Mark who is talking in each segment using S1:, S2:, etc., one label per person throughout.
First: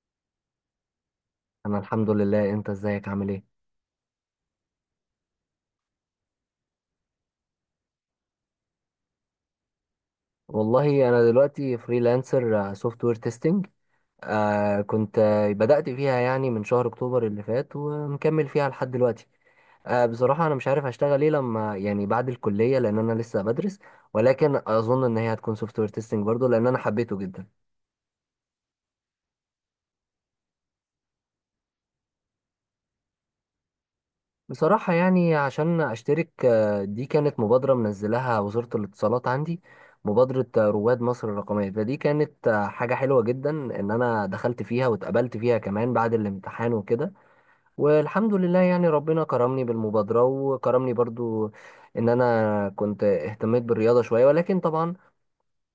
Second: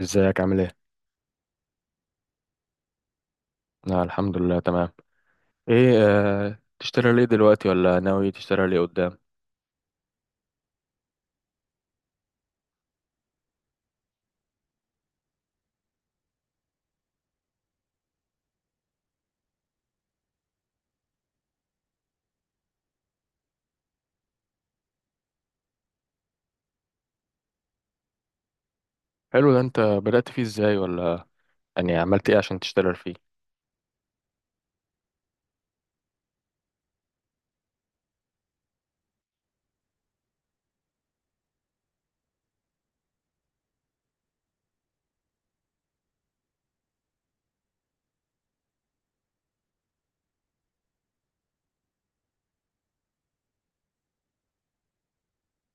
S1: ازيك عامل ايه؟
S2: انا الحمد لله، انت ازيك عامل ايه؟
S1: آه الحمد لله تمام. ايه. تشتري ليه دلوقتي ولا ناوي تشتري ليه قدام؟
S2: والله انا دلوقتي فريلانسر سوفت وير تيستنج. كنت بدأت فيها يعني من شهر اكتوبر اللي فات، ومكمل فيها لحد دلوقتي. بصراحة انا مش عارف هشتغل ايه لما يعني بعد الكلية، لان انا لسه بدرس. ولكن اظن ان هي هتكون سوفت وير تيستنج برضو، لان انا حبيته جدا.
S1: حلو ده، انت بدأت فيه ازاي، ولا يعني عملت ايه عشان تشتري فيه؟
S2: بصراحة يعني عشان أشترك، دي كانت مبادرة منزلها وزارة الاتصالات عندي. مبادرة رواد مصر الرقمية، فدي كانت حاجة حلوة جدا إن أنا دخلت فيها واتقبلت فيها كمان بعد الامتحان وكده. والحمد لله يعني ربنا كرمني بالمبادرة، وكرمني برضو إن أنا كنت اهتميت بالرياضة شوية، ولكن طبعا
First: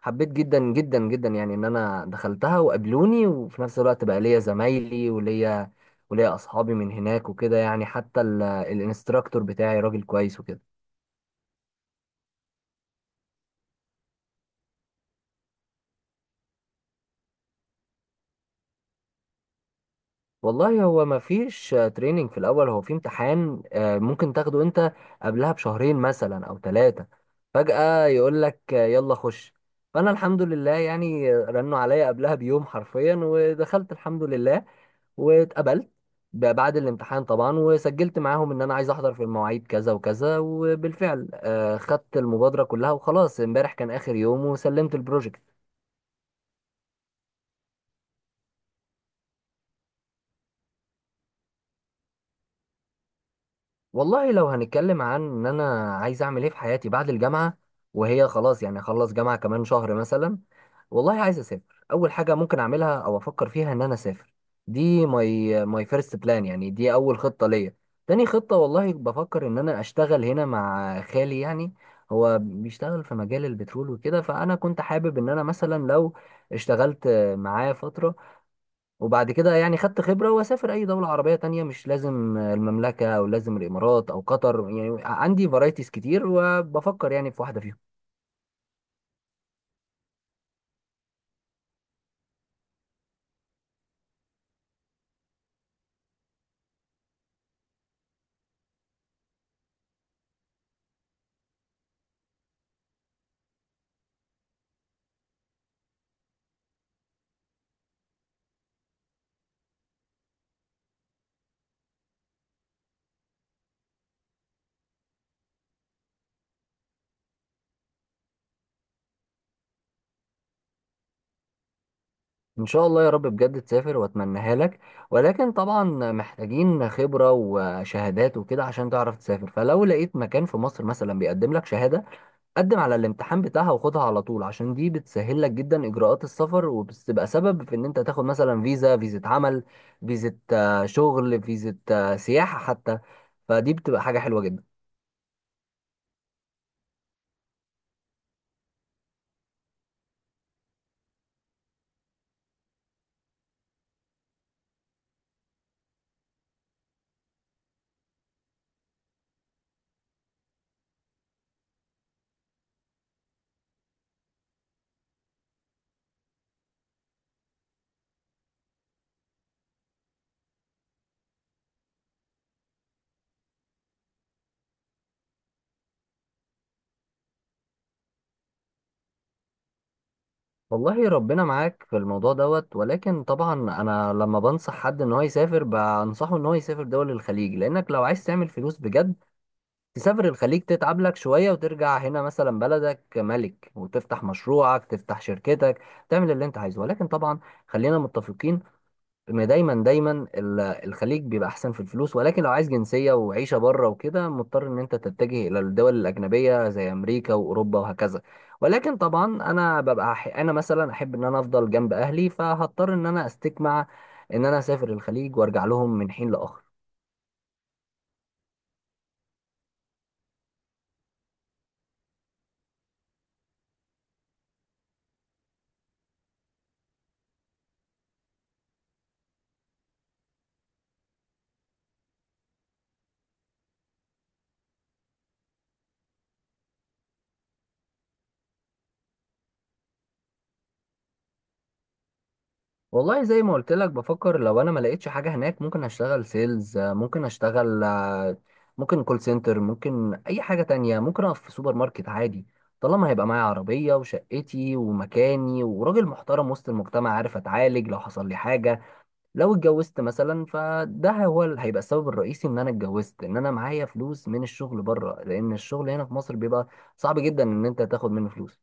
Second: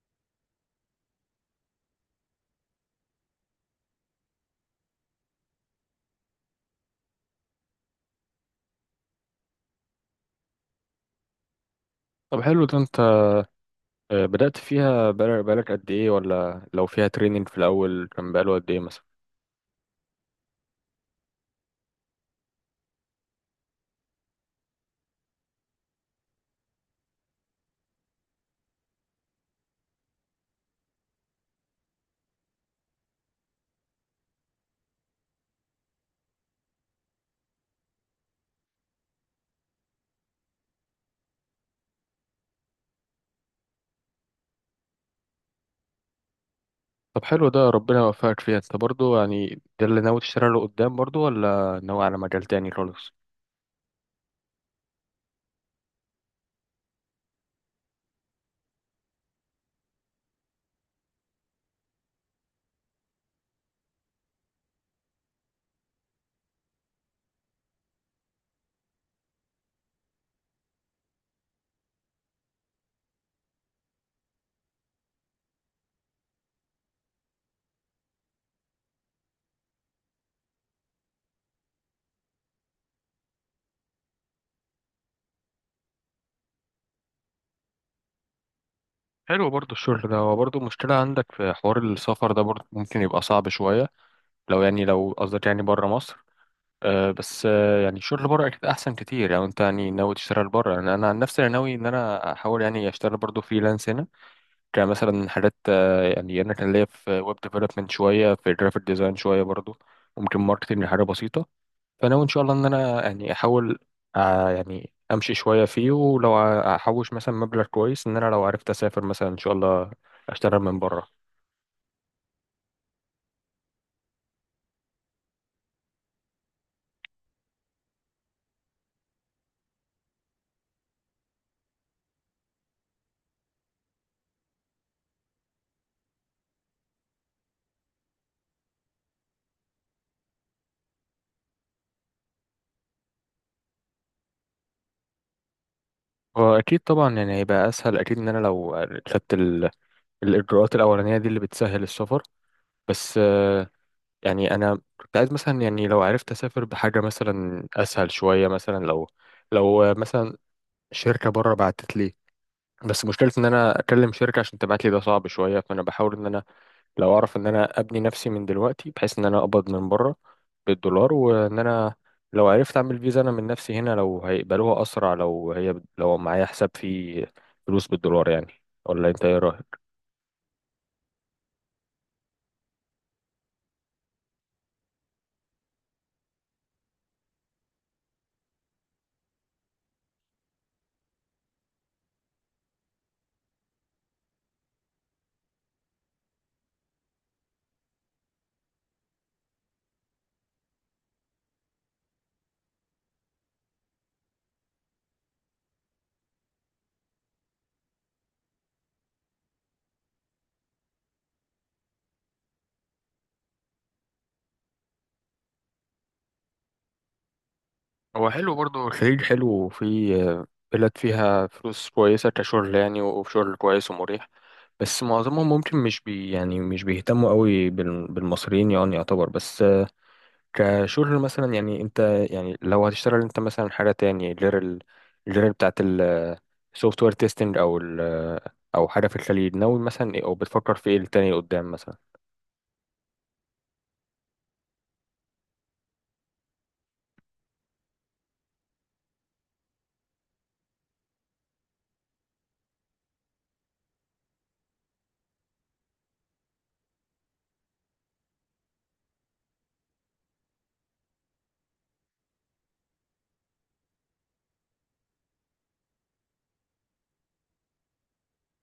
S2: حبيت جدا جدا جدا يعني ان انا دخلتها وقابلوني، وفي نفس الوقت بقى ليا زمايلي وليا اصحابي من هناك وكده، يعني حتى الانستراكتور بتاعي راجل كويس وكده.
S1: طب حلو ده، انت بدأت فيها بقالك قد ايه، ولا لو فيها تريننج في الأول كان بقاله قد ايه مثلا؟
S2: والله هو ما فيش تريننج في الاول، هو في امتحان ممكن تاخده انت قبلها بشهرين مثلا او 3. فجأة يقول لك يلا خش. فانا الحمد لله يعني رنوا عليا قبلها بيوم حرفيا، ودخلت الحمد لله واتقبلت بعد الامتحان طبعا، وسجلت معاهم ان انا عايز احضر في المواعيد كذا وكذا، وبالفعل خدت المبادرة كلها، وخلاص امبارح كان اخر يوم وسلمت البروجكت.
S1: طب حلو ده، ربنا يوفقك فيها انت برضو، يعني ده اللي ناوي تشتري له قدام برضو، ولا ناوي على مجال تاني خالص؟
S2: والله لو هنتكلم عن ان انا عايز اعمل ايه في حياتي بعد الجامعه، وهي خلاص يعني اخلص جامعه كمان شهر مثلا. والله عايز اسافر، اول حاجه ممكن اعملها او افكر فيها ان انا اسافر. دي ماي فيرست بلان، يعني دي اول خطه ليا. تاني خطه، والله بفكر ان انا اشتغل هنا مع خالي، يعني هو بيشتغل في مجال البترول وكده، فانا كنت حابب ان انا مثلا لو اشتغلت معاه فتره، وبعد كده يعني خدت خبرة واسافر اي دولة عربية تانية، مش لازم المملكة او لازم الامارات او قطر. يعني عندي فرايتيز كتير، وبفكر يعني في واحدة فيهم.
S1: حلو برضو الشغل ده، هو برضو مشكلة عندك في حوار السفر ده برضو، ممكن يبقى صعب شوية لو، يعني لو قصدك يعني بره مصر. بس يعني الشغل بره اكيد احسن كتير لو انت يعني ناوي تشتغل بره. يعني انا عن نفسي انا ناوي ان انا احاول يعني اشتغل برضو فريلانس هنا. كان مثلا حاجات، يعني انا كان ليا في ويب ديفلوبمنت شويه، في جرافيك ديزاين شويه برضو، وممكن ماركتنج حاجه بسيطه. فانا ان شاء الله ان انا يعني احاول. يعني امشي شويه فيه، ولو احوش مثلا مبلغ كويس، ان انا لو عرفت اسافر مثلا ان شاء الله اشتغل من بره.
S2: ان شاء الله يا رب بجد تسافر، واتمناها لك. ولكن طبعا محتاجين خبرة وشهادات وكده عشان تعرف تسافر. فلو لقيت مكان في مصر مثلا بيقدم لك شهادة، قدم على الامتحان بتاعها وخدها على طول، عشان دي بتسهل لك جدا اجراءات السفر، وبتبقى سبب في ان انت تاخد مثلا فيزا، فيزا عمل، فيزا شغل، فيزا سياحة حتى. فدي بتبقى حاجة حلوة جدا.
S1: واكيد طبعا يعني هيبقى اسهل اكيد ان انا لو خدت الاجراءات الاولانيه دي اللي بتسهل السفر. بس يعني انا كنت عايز مثلا، يعني لو عرفت اسافر بحاجه مثلا اسهل شويه، مثلا لو مثلا شركه بره بعتت لي. بس مشكلة ان انا اكلم شركة عشان تبعت لي ده صعب شوية. فانا بحاول ان انا لو اعرف ان انا ابني نفسي من دلوقتي بحيث ان انا اقبض من بره بالدولار، وان انا لو عرفت اعمل فيزا انا من نفسي هنا لو هيقبلوها اسرع، لو هي لو معايا حساب فيه فلوس بالدولار يعني. ولا انت ايه رأيك؟
S2: والله ربنا معاك في الموضوع دوت. ولكن طبعا انا لما بنصح حد ان هو يسافر، بنصحه ان هو يسافر دول الخليج، لانك لو عايز تعمل فلوس بجد تسافر الخليج، تتعب لك شوية وترجع هنا مثلا بلدك ملك، وتفتح مشروعك، تفتح شركتك، تعمل اللي انت عايزه. ولكن طبعا خلينا متفقين، ما دايما دايما الخليج بيبقى احسن في الفلوس. ولكن لو عايز جنسيه وعيشه بره وكده، مضطر ان انت تتجه الى الدول الاجنبيه زي امريكا واوروبا وهكذا. ولكن طبعا انا ببقى انا مثلا احب ان انا افضل جنب اهلي، فهضطر ان انا استجمع ان انا اسافر الخليج وارجع لهم من حين لاخر.
S1: هو حلو برضه الخليج حلو، وفي بلاد فيها فلوس كويسة كشغل يعني، وشغل كويس ومريح. بس معظمهم ممكن مش بي، يعني مش بيهتموا قوي بالمصريين يعني، يعتبر. بس كشغل مثلا يعني انت، يعني لو هتشتغل انت مثلا حاجة تاني غير بتاعة السوفت وير تيستنج، او او حاجة في الخليج، ناوي مثلا ايه، او بتفكر في ايه التاني قدام مثلا؟
S2: والله زي ما قلت لك، بفكر لو انا ما لقيتش حاجه هناك، ممكن اشتغل سيلز، ممكن اشتغل ممكن كول سنتر، ممكن اي حاجه تانية، ممكن اقف في سوبر ماركت عادي. طالما هيبقى معايا عربيه وشقتي ومكاني، وراجل محترم وسط المجتمع، عارف اتعالج لو حصل لي حاجه، لو اتجوزت مثلا. فده هو اللي هيبقى السبب الرئيسي ان انا اتجوزت، ان انا معايا فلوس من الشغل بره، لان الشغل هنا في مصر بيبقى صعب جدا ان انت تاخد منه فلوس.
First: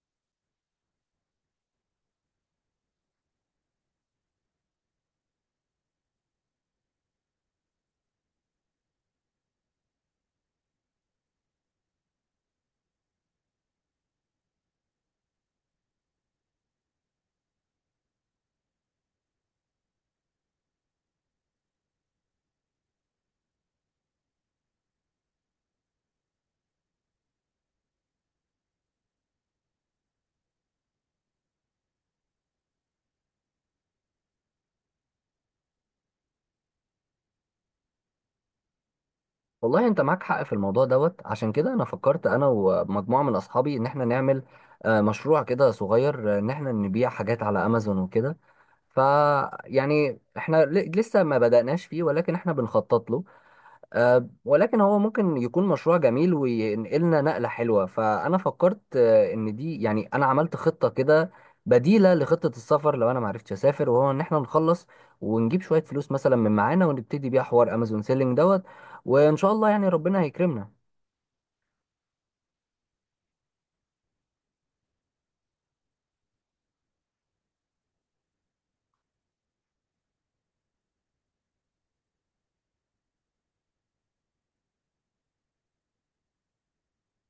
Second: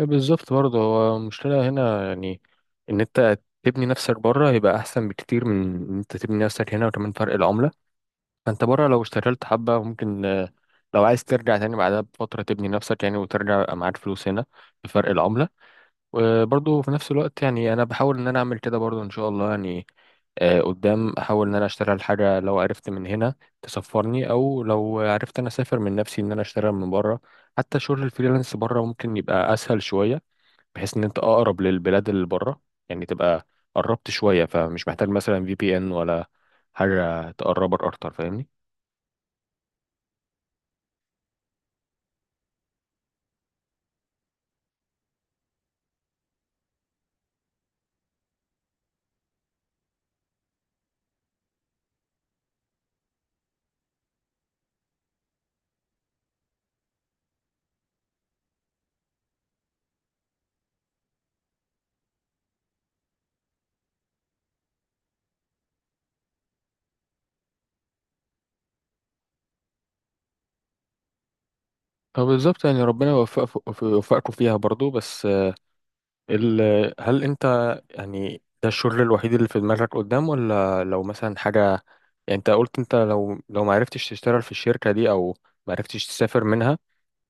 S1: إيه بالظبط برضه، هو المشكلة هنا يعني إن أنت تبني نفسك بره هيبقى أحسن بكتير من إن أنت تبني نفسك هنا، وكمان فرق العملة. فأنت بره لو اشتغلت حبة ممكن، لو عايز ترجع تاني بعدها بفترة تبني نفسك، يعني وترجع يبقى معاك فلوس هنا بفرق العملة. وبرضه في نفس الوقت يعني أنا بحاول إن أنا أعمل كده برضه إن شاء الله يعني. قدام أحاول إن أنا أشتغل حاجة، لو عرفت من هنا تسفرني، أو لو عرفت أنا أسافر من نفسي إن أنا أشتغل من بره. حتى شغل الفريلانس بره ممكن يبقى أسهل شوية، بحيث ان انت اقرب للبلاد اللي بره، يعني تبقى قربت شويه، فمش محتاج مثلا في بي ان ولا حاجه تقربك اكتر. فاهمني؟
S2: والله انت معاك حق في الموضوع دوت. عشان كده انا فكرت انا ومجموعه من اصحابي ان احنا نعمل مشروع كده صغير، ان احنا نبيع حاجات على امازون وكده. ف يعني احنا لسه ما بدأناش فيه، ولكن احنا بنخطط له. ولكن هو ممكن يكون مشروع جميل وينقلنا نقلة حلوة. فأنا فكرت إن دي، يعني أنا عملت خطة كده بديلة لخطة السفر لو أنا معرفتش أسافر، وهو إن إحنا نخلص ونجيب شوية فلوس مثلا من معانا، ونبتدي بيها حوار أمازون سيلينج دوت. وإن شاء الله يعني ربنا هيكرمنا.
S1: فبالظبط يعني ربنا يوفقك يوفقكم فيها برضو. بس ال... هل انت، يعني ده الشغل الوحيد اللي في دماغك قدام، ولا لو مثلا حاجه، يعني انت قلت انت لو ما عرفتش تشتغل في الشركه دي، او ما عرفتش تسافر منها،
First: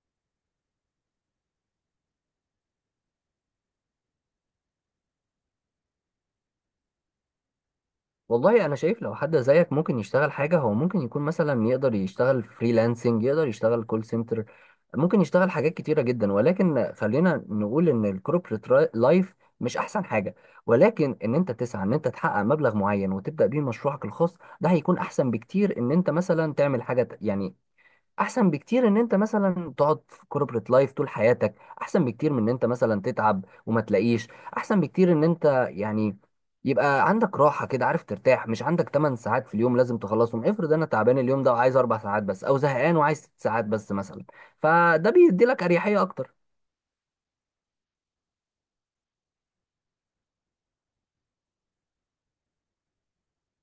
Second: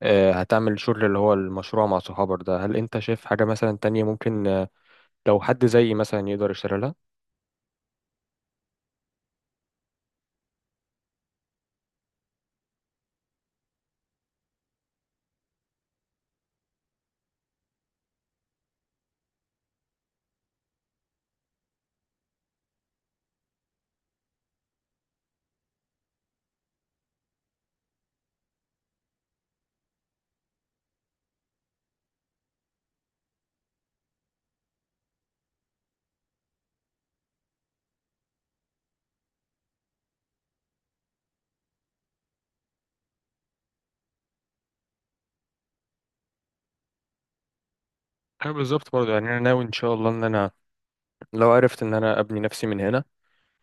S1: هتعمل شغل اللي هو المشروع مع صحابك ده. هل انت شايف حاجه مثلا تانية ممكن، لو حد زيي مثلا يقدر يشتغلها؟
S2: والله انا شايف لو حد زيك ممكن يشتغل حاجه، هو ممكن يكون مثلا يقدر يشتغل فريلانسنج، يقدر يشتغل كول سنتر، ممكن يشتغل حاجات كتيره جدا. ولكن خلينا نقول ان الكوربريت لايف مش احسن حاجه. ولكن ان انت تسعى ان انت تحقق مبلغ معين وتبدا بيه مشروعك الخاص، ده هيكون احسن بكتير ان انت مثلا تعمل حاجه. يعني احسن بكتير ان انت مثلا تقعد في كوربريت لايف طول حياتك، احسن بكتير من ان انت مثلا تتعب وما تلاقيش، احسن بكتير ان انت يعني يبقى عندك راحة كده، عارف ترتاح، مش عندك 8 ساعات في اليوم لازم تخلصهم. افرض انا تعبان اليوم ده وعايز 4 ساعات بس، او زهقان وعايز 6 ساعات بس مثلا. فده بيدي لك اريحية اكتر.
S1: أيوة بالظبط برضه، يعني أنا ناوي إن شاء الله إن أنا لو عرفت إن أنا أبني نفسي من هنا،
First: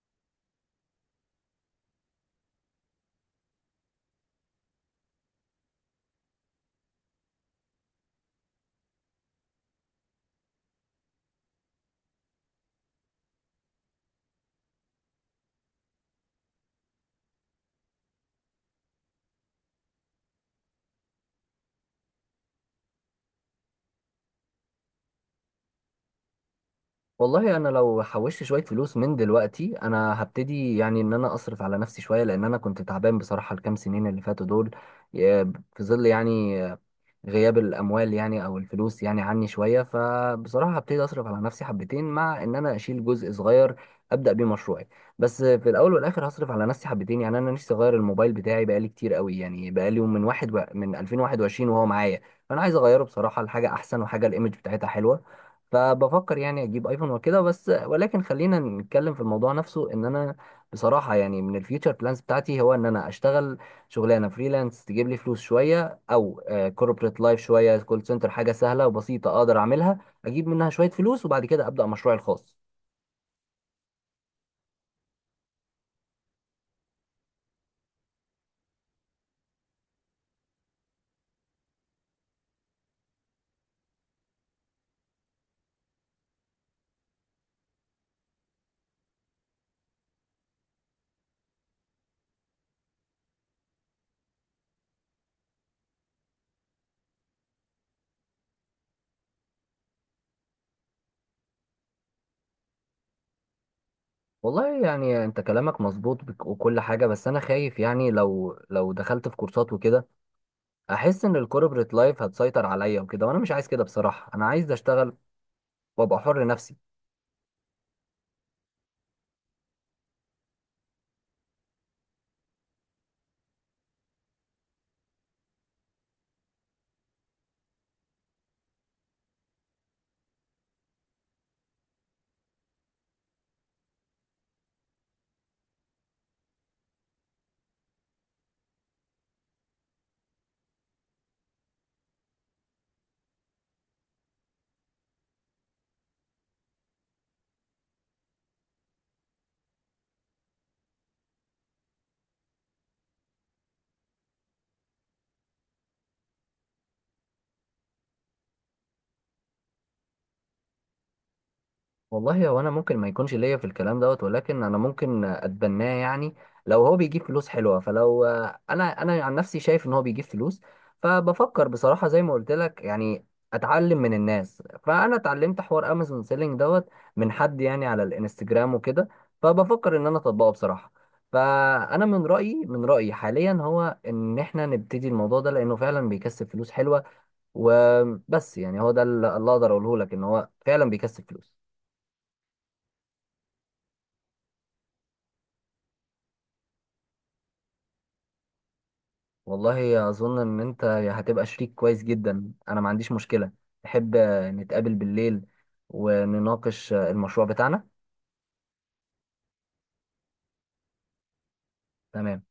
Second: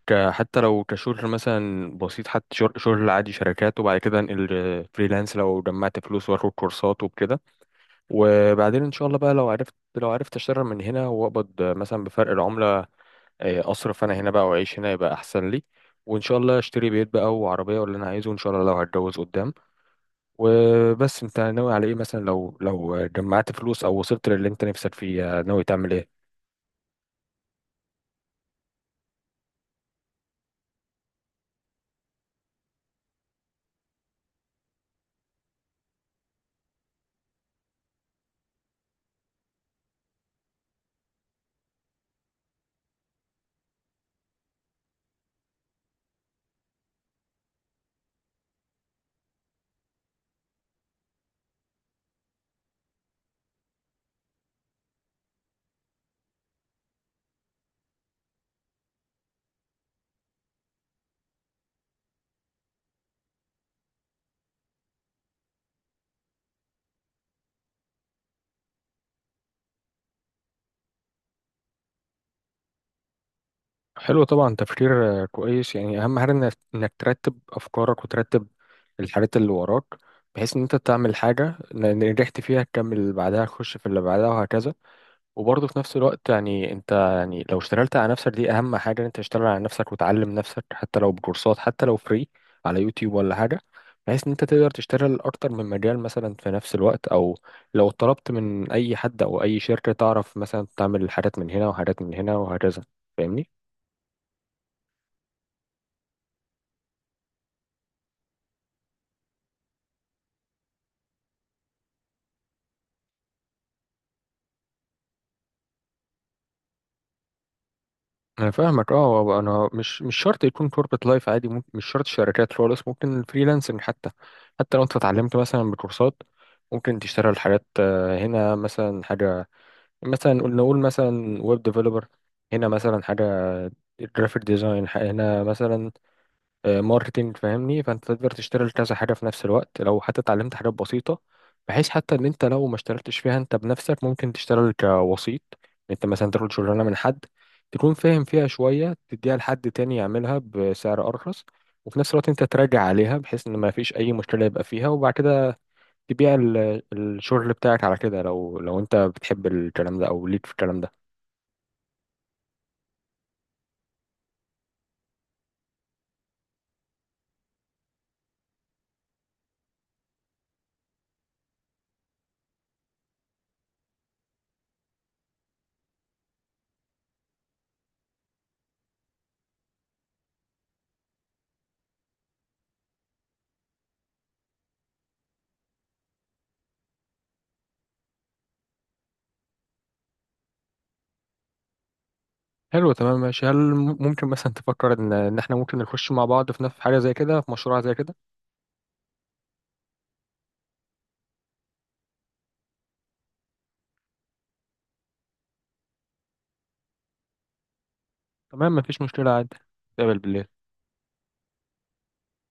S1: حتى لو كشغل مثلا بسيط، حتى شغل عادي شركات، وبعد كده أنقل فريلانس لو جمعت فلوس وآخد كورسات وكده. وبعدين إن شاء الله بقى لو عرفت أشتغل من هنا وأقبض مثلا بفرق العملة، أصرف أنا هنا بقى وأعيش هنا يبقى أحسن لي. وإن شاء الله أشتري بيت بقى وعربية واللي أنا عايزه إن شاء الله لو هتجوز قدام. وبس أنت ناوي على إيه مثلا، لو جمعت فلوس أو وصلت للي أنت نفسك فيه، ناوي تعمل إيه؟
S2: والله انا لو حوشت شوية فلوس من دلوقتي، انا هبتدي يعني ان انا اصرف على نفسي شوية، لان انا كنت تعبان بصراحة الكام سنين اللي فاتوا دول، ي- في ظل يعني غياب الاموال، يعني او الفلوس يعني عني شويه. فبصراحه هبتدي اصرف على نفسي حبتين، مع ان انا اشيل جزء صغير ابدا بيه مشروعي. بس في الاول والاخر هصرف على نفسي حبتين، يعني انا نفسي اغير الموبايل بتاعي بقالي كتير قوي، يعني بقالي من 2021 وهو معايا. فانا عايز اغيره بصراحه لحاجه احسن، وحاجه الايمج بتاعتها حلوه. فبفكر يعني اجيب ايفون وكده بس. ولكن خلينا نتكلم في الموضوع نفسه، ان انا بصراحه يعني من الفيوتشر بلانز بتاعتي هو ان انا اشتغل شغلانه فريلانس تجيب لي فلوس شويه، او كوربريت لايف شويه، كول سنتر حاجه سهله وبسيطه اقدر اعملها، اجيب منها شويه فلوس، وبعد كده ابدا مشروعي الخاص.
S1: حلو، طبعا تفكير كويس. يعني اهم حاجه انك إنك ترتب افكارك وترتب الحاجات اللي وراك بحيث ان انت تعمل حاجه، إن نجحت فيها تكمل اللي بعدها، تخش في اللي بعدها، وهكذا. وبرضه في نفس الوقت يعني انت، يعني لو اشتغلت على نفسك، دي اهم حاجه ان انت تشتغل على نفسك وتعلم نفسك، حتى لو بكورسات، حتى لو فري على يوتيوب ولا حاجه، بحيث ان انت تقدر تشتغل اكتر من مجال مثلا في نفس الوقت، او لو طلبت من اي حد او اي شركه تعرف مثلا تعمل حاجات من هنا وحاجات من هنا وهكذا. فاهمني؟
S2: والله يعني انت كلامك مظبوط وكل حاجه، بس انا خايف يعني لو دخلت في كورسات وكده، احس ان الكوربريت لايف هتسيطر عليا وكده، وانا مش عايز كده بصراحه. انا عايز اشتغل وابقى حر نفسي.
S1: انا فاهمك. اه هو انا مش شرط يكون كوربت لايف عادي، ممكن مش شرط شركات خالص، ممكن فريلانسنج حتى. حتى لو انت اتعلمت مثلا بكورسات، ممكن تشتغل حاجات، هنا مثلا حاجه، مثلا نقول مثلا ويب ديفلوبر، هنا مثلا حاجه جرافيك ديزاين، هنا مثلا ماركتينج. فاهمني؟ فانت تقدر تشتغل كذا حاجه في نفس الوقت لو حتى اتعلمت حاجات بسيطه، بحيث حتى ان انت لو ما اشتغلتش فيها انت بنفسك ممكن تشتغل كوسيط. انت مثلا تاخد شغلانه من حد، تكون فاهم فيها شويه، تديها لحد تاني يعملها بسعر ارخص، وفي نفس الوقت انت تراجع عليها بحيث ان ما فيش اي مشكله يبقى فيها، وبعد كده تبيع الشغل بتاعك على كده، لو انت بتحب الكلام ده او ليك في الكلام ده.
S2: والله هو انا ممكن ما يكونش ليا في الكلام دوت، ولكن انا ممكن اتبناه يعني لو هو بيجيب فلوس حلوه. فلو انا عن نفسي شايف ان هو بيجيب فلوس. فبفكر بصراحه زي ما قلت لك، يعني اتعلم من الناس. فانا اتعلمت حوار امازون سيلينج دوت من حد يعني على الانستجرام وكده. فبفكر ان انا اطبقه بصراحه. فانا من رايي حاليا هو ان احنا نبتدي الموضوع ده، لانه فعلا بيكسب فلوس حلوه. وبس يعني هو ده اللي اقدر اقوله لك، ان هو فعلا بيكسب فلوس.
S1: حلو تمام ماشي. هل ممكن مثلا تفكر ان إن احنا ممكن نخش مع بعض في نفس حاجه زي كده، في مشروع زي كده؟
S2: والله اظن ان انت هتبقى شريك كويس جدا، انا ما عنديش مشكلة. تحب نتقابل بالليل ونناقش المشروع بتاعنا؟
S1: تمام، مفيش مشكلة عادي. نتقابل بالليل.
S2: تمام.